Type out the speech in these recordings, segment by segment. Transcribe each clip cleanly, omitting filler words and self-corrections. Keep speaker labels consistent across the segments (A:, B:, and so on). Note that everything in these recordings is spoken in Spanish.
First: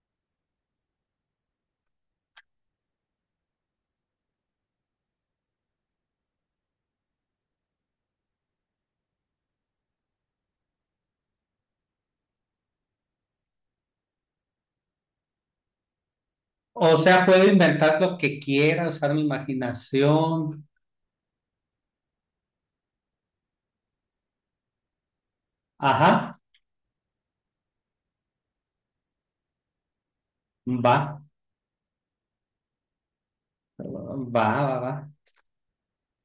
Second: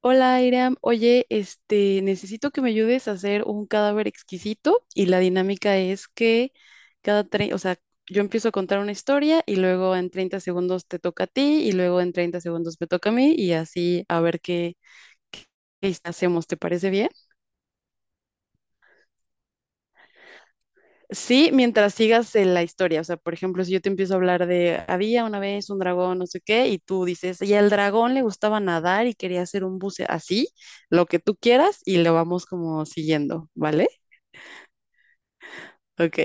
A: Hola, Iram. Oye, necesito que me ayudes a hacer un cadáver exquisito y la dinámica es que cada tre- o sea, yo empiezo a contar una historia y luego en 30 segundos te toca a ti y luego en 30 segundos me toca a mí y así a ver qué hacemos. ¿Te parece
B: O
A: bien?
B: sea, puedo inventar lo que quiera, usar mi imaginación.
A: Sí, mientras sigas la historia, o sea, por ejemplo, si yo te empiezo a hablar de había una vez un dragón, no
B: Ajá,
A: sé qué, y tú dices, y al dragón le gustaba nadar y quería hacer un buceo así,
B: va,
A: lo que tú quieras y lo vamos como siguiendo, ¿vale?
B: va, va, va.
A: Ok,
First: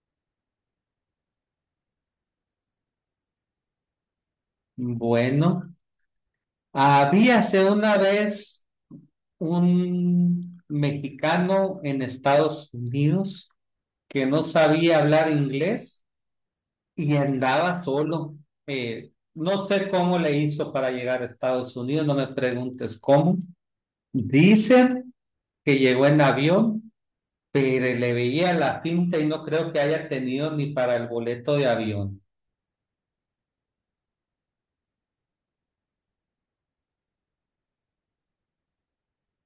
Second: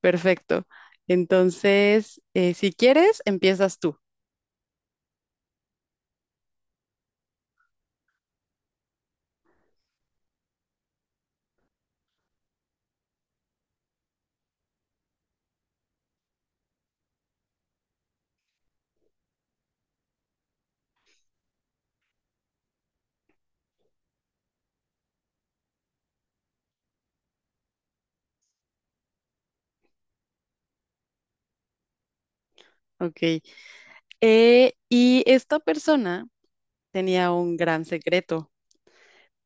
A: perfecto. Entonces, si quieres, empiezas tú.
B: Bueno, habíase una vez un mexicano en Estados Unidos que no sabía hablar inglés y andaba solo. No sé cómo le hizo para llegar a Estados Unidos, no me preguntes cómo. Dicen que llegó en avión, pero le veía la pinta y no creo que haya tenido ni para el boleto de avión.
A: Ok. Y esta persona tenía un gran secreto,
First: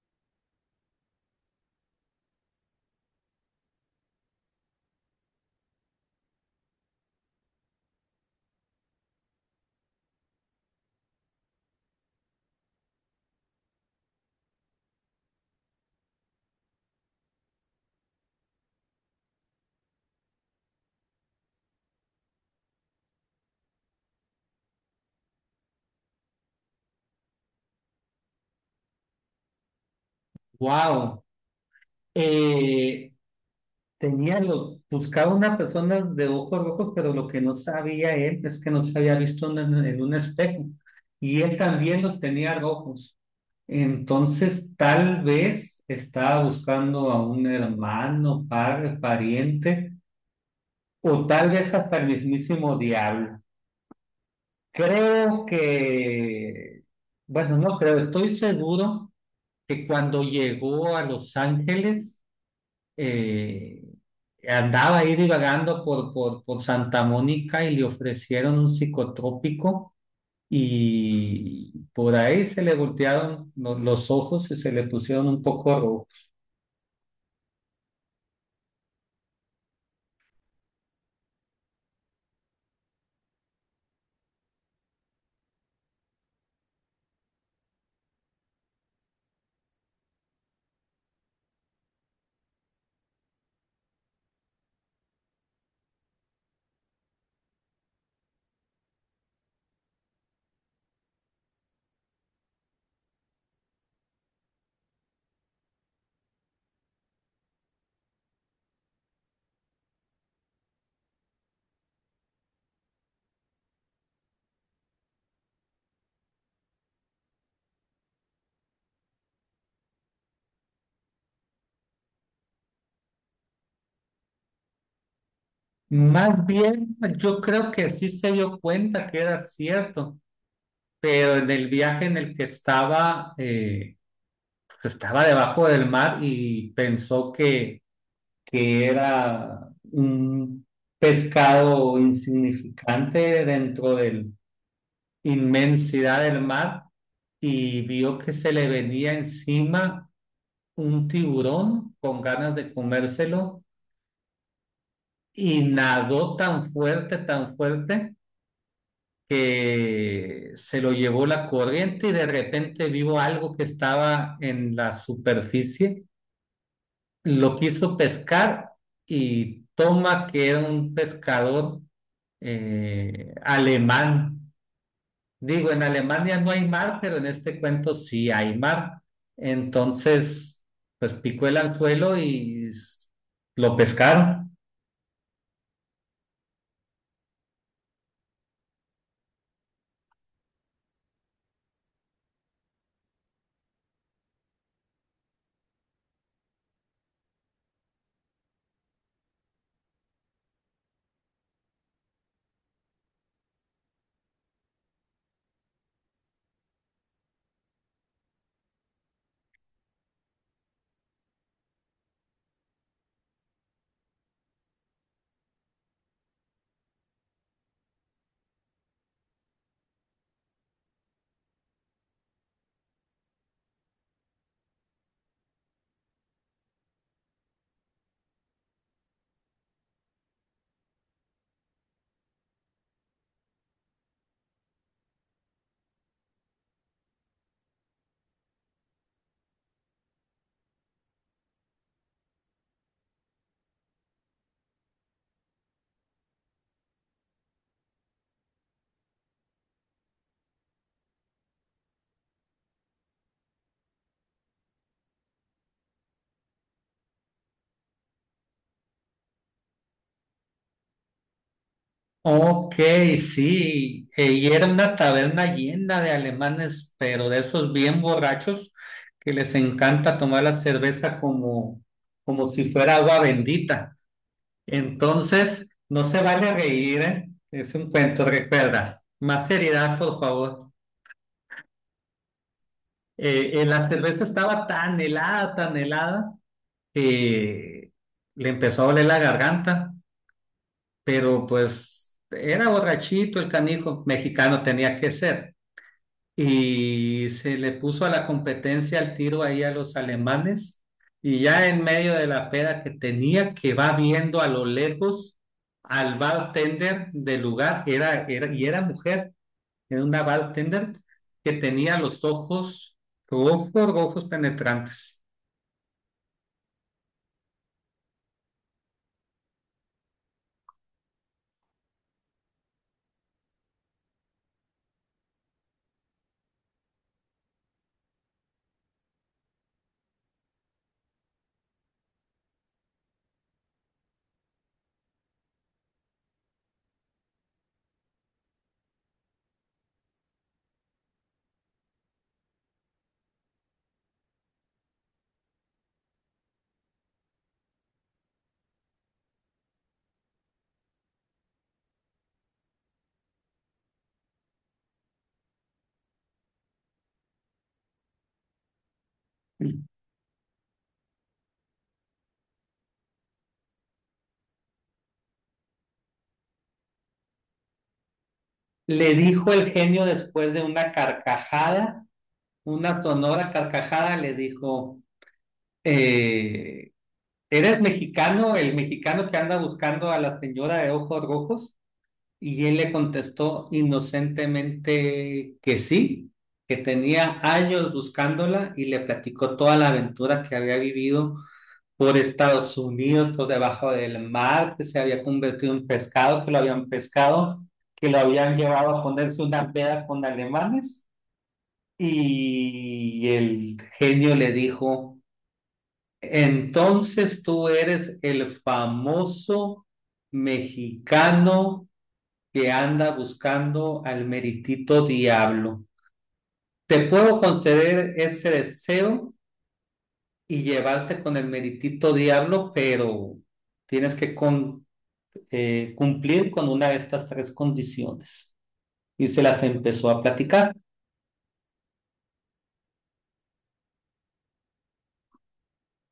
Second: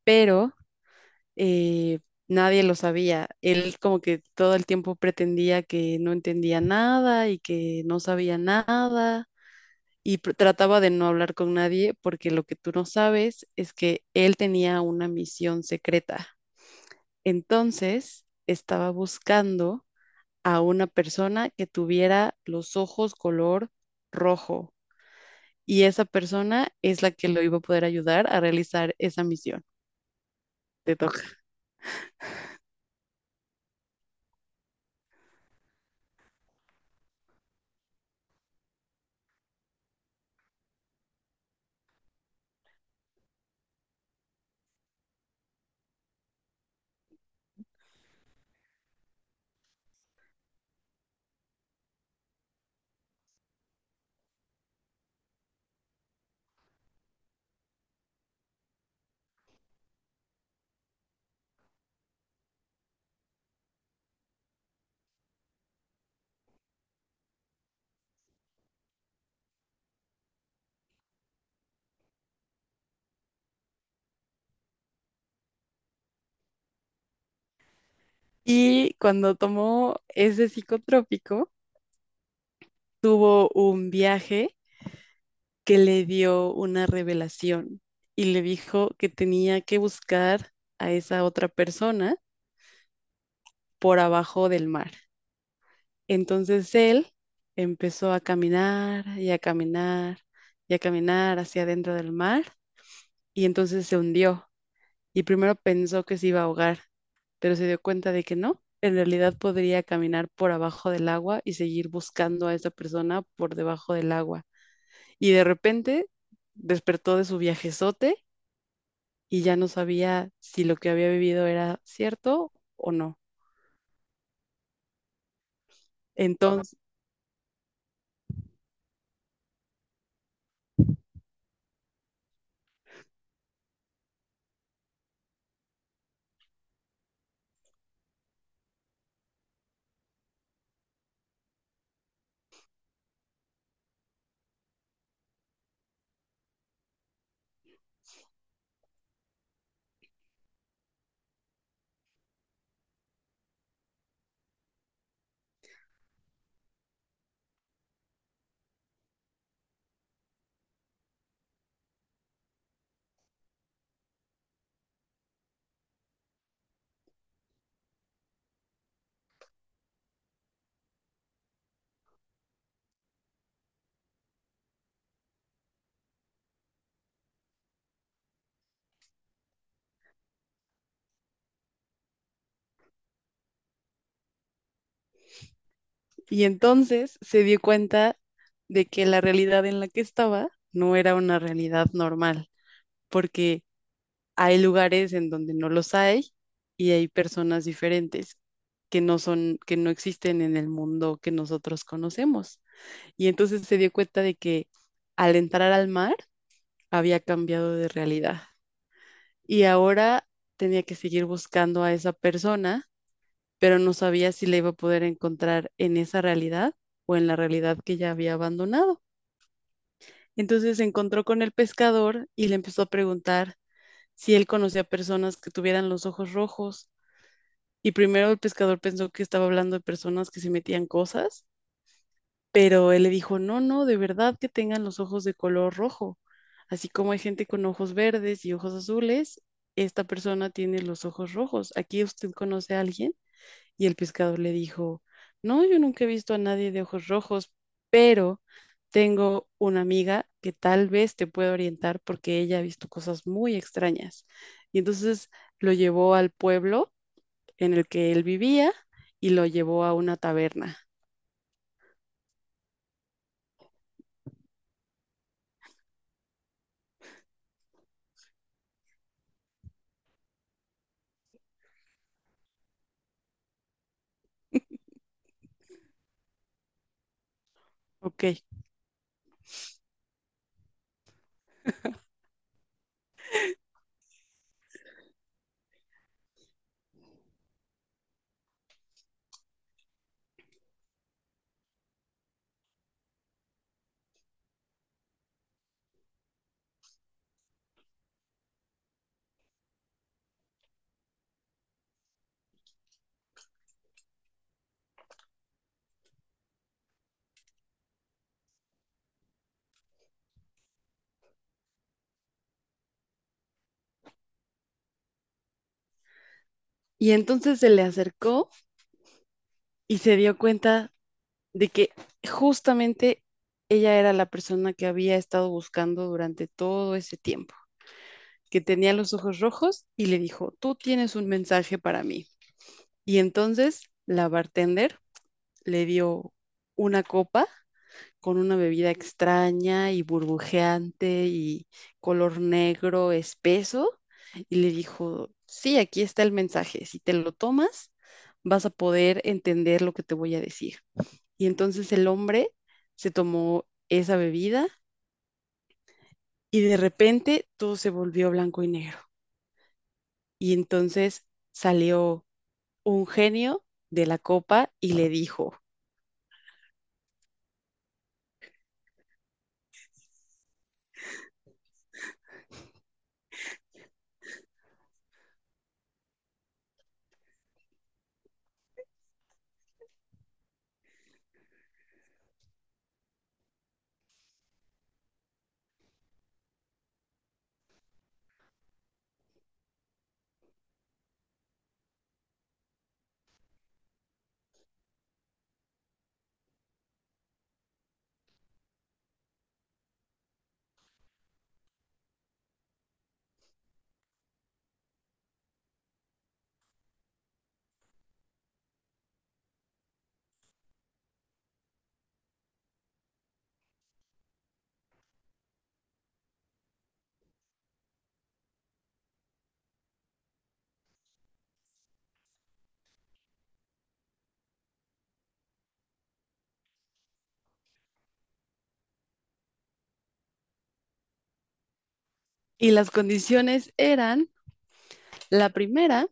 A: pero eh, nadie lo sabía. Él como que todo el tiempo pretendía que no entendía nada y que no sabía nada y trataba de no hablar con nadie porque lo que tú no sabes es que él tenía una misión secreta. Entonces, estaba buscando a una persona que tuviera los ojos color rojo y esa persona es la que lo iba a poder ayudar a realizar esa misión. Te toca.
B: Wow. Eh, Buscaba una persona de ojos rojos, pero lo que no sabía él es que no se había visto en un espejo. Y él también los tenía rojos. Entonces, tal vez estaba buscando a un hermano, padre, pariente, o tal vez hasta el mismísimo diablo. Creo que, bueno, no creo, estoy seguro que cuando llegó a Los Ángeles, eh, andaba ahí divagando por Santa Mónica y le ofrecieron un psicotrópico y por ahí se le voltearon los ojos y se le pusieron un poco rojos.
A: Y cuando tomó ese psicotrópico, tuvo un viaje que le dio una revelación y le dijo que tenía que buscar a esa otra persona por abajo del mar. Entonces él empezó a caminar y a caminar y a caminar hacia adentro del mar y entonces se hundió y primero pensó que se iba a ahogar, pero se dio cuenta de que no, en realidad podría caminar por abajo del agua y seguir buscando a esa persona por debajo del agua. Y de repente despertó de su viajezote y ya no sabía si lo que había vivido era cierto o no.
B: Más
A: Entonces,
B: bien, yo creo que sí se dio cuenta que era cierto, pero en el viaje en el que estaba, pues, estaba debajo del mar y pensó que era un pescado insignificante dentro de la inmensidad del mar y vio que se le venía encima un tiburón con ganas de comérselo y nadó tan fuerte, tan fuerte, que se lo llevó la corriente y de repente vio algo que estaba en la superficie. Lo quiso pescar y toma que era un pescador alemán. Digo, en Alemania no hay mar, pero en este cuento sí hay mar. Entonces, pues picó el anzuelo y lo pescaron.
A: y entonces se dio cuenta de que la realidad en la que estaba no era una realidad normal, porque hay lugares en donde no los hay y hay personas diferentes que que no existen en el mundo que nosotros conocemos. Y entonces se dio cuenta de que al entrar al mar había cambiado de realidad y ahora tenía que seguir buscando a esa persona, pero no sabía si la iba a poder encontrar en esa realidad o en la realidad que ya había abandonado. Entonces se encontró con el pescador y le empezó a preguntar si él conocía personas que tuvieran los ojos rojos. Y primero el pescador pensó que estaba hablando de personas que se metían cosas, pero él le dijo, no, no, de verdad que tengan los ojos de color rojo. Así como hay gente con ojos verdes y ojos azules, esta persona tiene los ojos rojos. ¿Aquí usted conoce a alguien? Y el pescador le dijo, no, yo nunca he visto a nadie de ojos rojos, pero tengo una amiga que tal vez te pueda orientar porque ella ha visto cosas muy extrañas. Y entonces lo llevó al pueblo en el que él vivía y lo llevó a una taberna.
B: Ok, sí. Y era una taberna llena de alemanes, pero de esos bien borrachos que les encanta tomar la cerveza como, como si fuera agua bendita. Entonces, no se vale reír, ¿eh? Es un cuento,
A: Ok.
B: recuerda. Más seriedad, por favor. La cerveza estaba tan helada, que le empezó a doler la garganta, pero pues era borrachito el canijo, mexicano tenía que ser. Y se le puso a la competencia el tiro ahí a los alemanes y ya en medio de la peda que tenía, que va viendo a lo lejos al bartender del lugar. Era mujer, era una bartender que tenía los ojos rojos, rojos, penetrantes.
A: Y entonces se le acercó y se dio cuenta de que justamente ella era la persona que había estado buscando durante todo ese tiempo, que tenía los ojos rojos y le dijo, tú tienes un mensaje para mí. Y entonces la bartender le dio una copa con una bebida extraña y burbujeante y color negro espeso y le dijo, sí, aquí está el mensaje, si te lo tomas, vas a poder entender lo que te voy a decir. Y entonces el hombre se tomó esa bebida y de repente todo se volvió blanco y negro. Y entonces salió un genio de la copa y le dijo,
B: Le dijo el genio, después de una carcajada, una sonora carcajada, le dijo, eh, ¿eres mexicano, el mexicano que anda buscando a la señora de ojos rojos? Y él le contestó inocentemente que sí, que tenía años buscándola, y le platicó toda la aventura que había vivido por Estados Unidos, por debajo del mar, que se había convertido en pescado, que lo habían pescado, que lo habían llevado a ponerse una peda con alemanes. Y el genio le dijo: entonces tú eres el famoso mexicano que anda buscando al meritito diablo. Te puedo conceder ese deseo y llevarte con el meritito diablo, pero tienes que cumplir con una de estas tres condiciones. Y se las empezó a platicar.
A: y las condiciones eran, la primera,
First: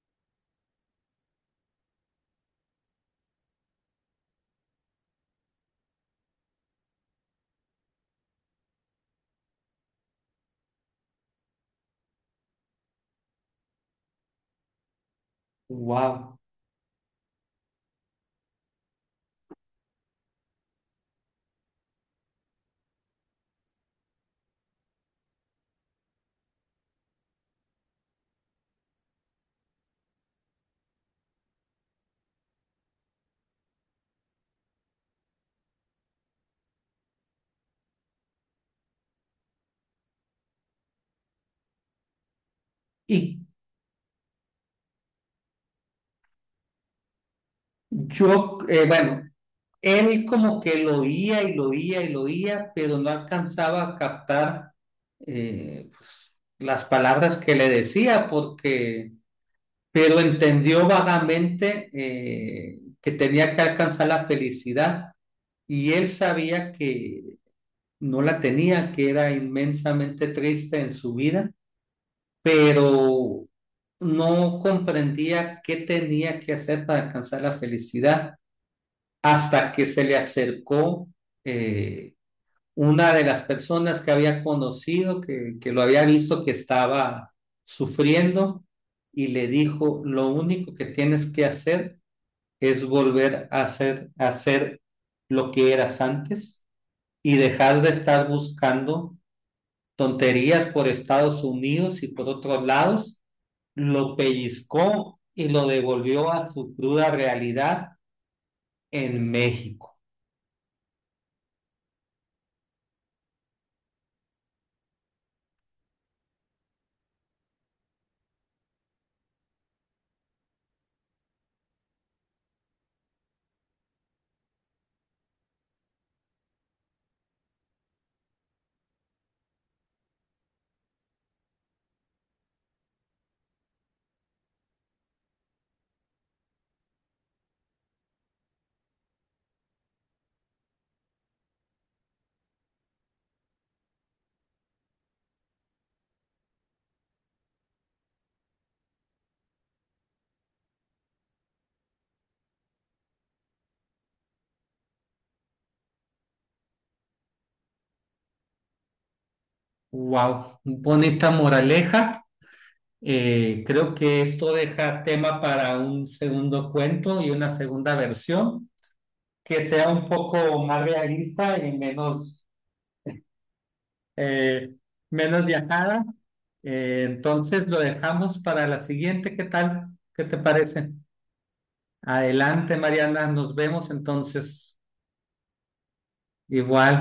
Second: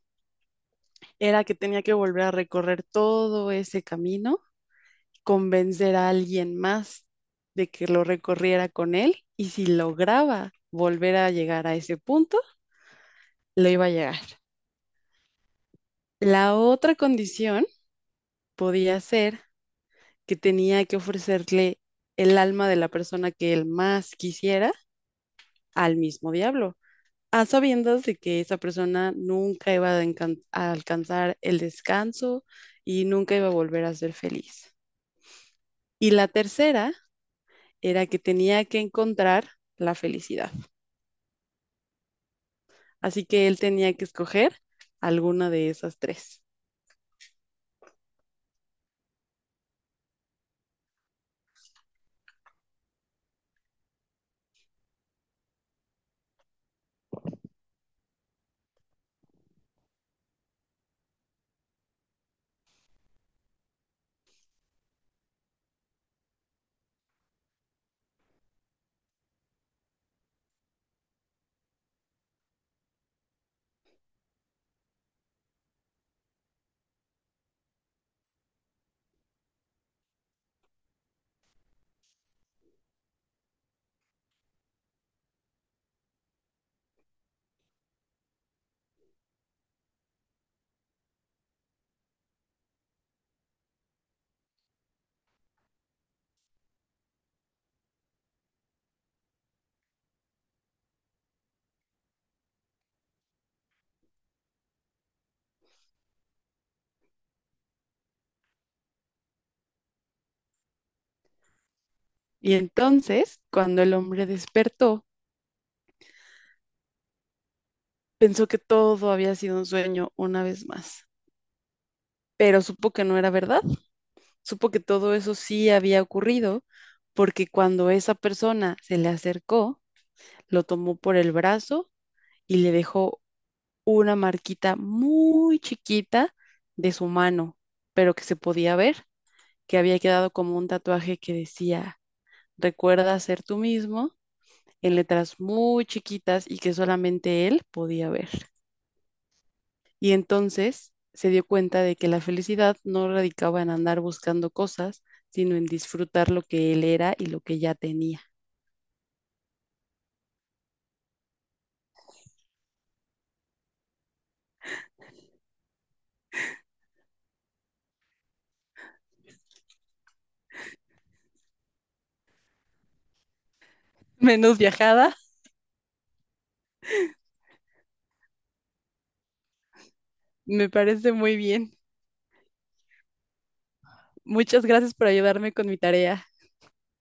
A: era que tenía que volver a recorrer todo ese camino, convencer a alguien más de que lo recorriera con él y si lograba volver a llegar a ese punto, lo iba a llegar.
B: Wow.
A: La otra condición podía ser que tenía que ofrecerle el alma de la persona que él más quisiera al mismo diablo, a sabiendas de que esa persona nunca iba a alcanzar el descanso y nunca iba a volver a ser feliz. Y la tercera era que tenía que encontrar la felicidad. Así
B: Y
A: que él tenía que escoger alguna de esas tres.
B: yo, eh, bueno, Él como que lo oía y lo oía y lo oía, pero no alcanzaba a captar, pues, las palabras que le decía, porque, pero entendió vagamente, que tenía que alcanzar la felicidad, y él sabía que no la tenía, que era inmensamente triste en su vida, pero no comprendía qué tenía que hacer para alcanzar la felicidad hasta que se le acercó, eh, una de las personas que había conocido, que lo había visto que estaba sufriendo, y le dijo, lo único que tienes que hacer es volver a hacer lo que eras antes y dejar de estar buscando tonterías por Estados Unidos y por otros lados. Lo pellizcó y lo devolvió a su cruda realidad en México.
A: Y entonces, cuando el hombre despertó, pensó que todo había sido un sueño una vez más, pero supo que no era verdad, supo que todo eso sí había ocurrido, porque cuando esa persona se le acercó, lo tomó por el brazo y le dejó una marquita muy chiquita de su mano, pero que se podía ver, que había quedado como un tatuaje que decía, recuerda ser tú mismo, en letras muy chiquitas y que solamente él podía ver. Y entonces se dio cuenta de que la felicidad no radicaba en andar buscando cosas, sino en disfrutar lo que él era y lo que ya tenía.
B: Wow, bonita moraleja. Creo que esto deja tema para un segundo cuento y una segunda versión que sea un poco más realista y menos,
A: Menos
B: eh,
A: viajada.
B: menos viajada. Entonces lo dejamos para la siguiente. ¿Qué tal? ¿Qué te
A: Me
B: parece?
A: parece muy bien.
B: Adelante, Mariana. Nos vemos
A: Muchas
B: entonces.
A: gracias por ayudarme con mi tarea.
B: Igual.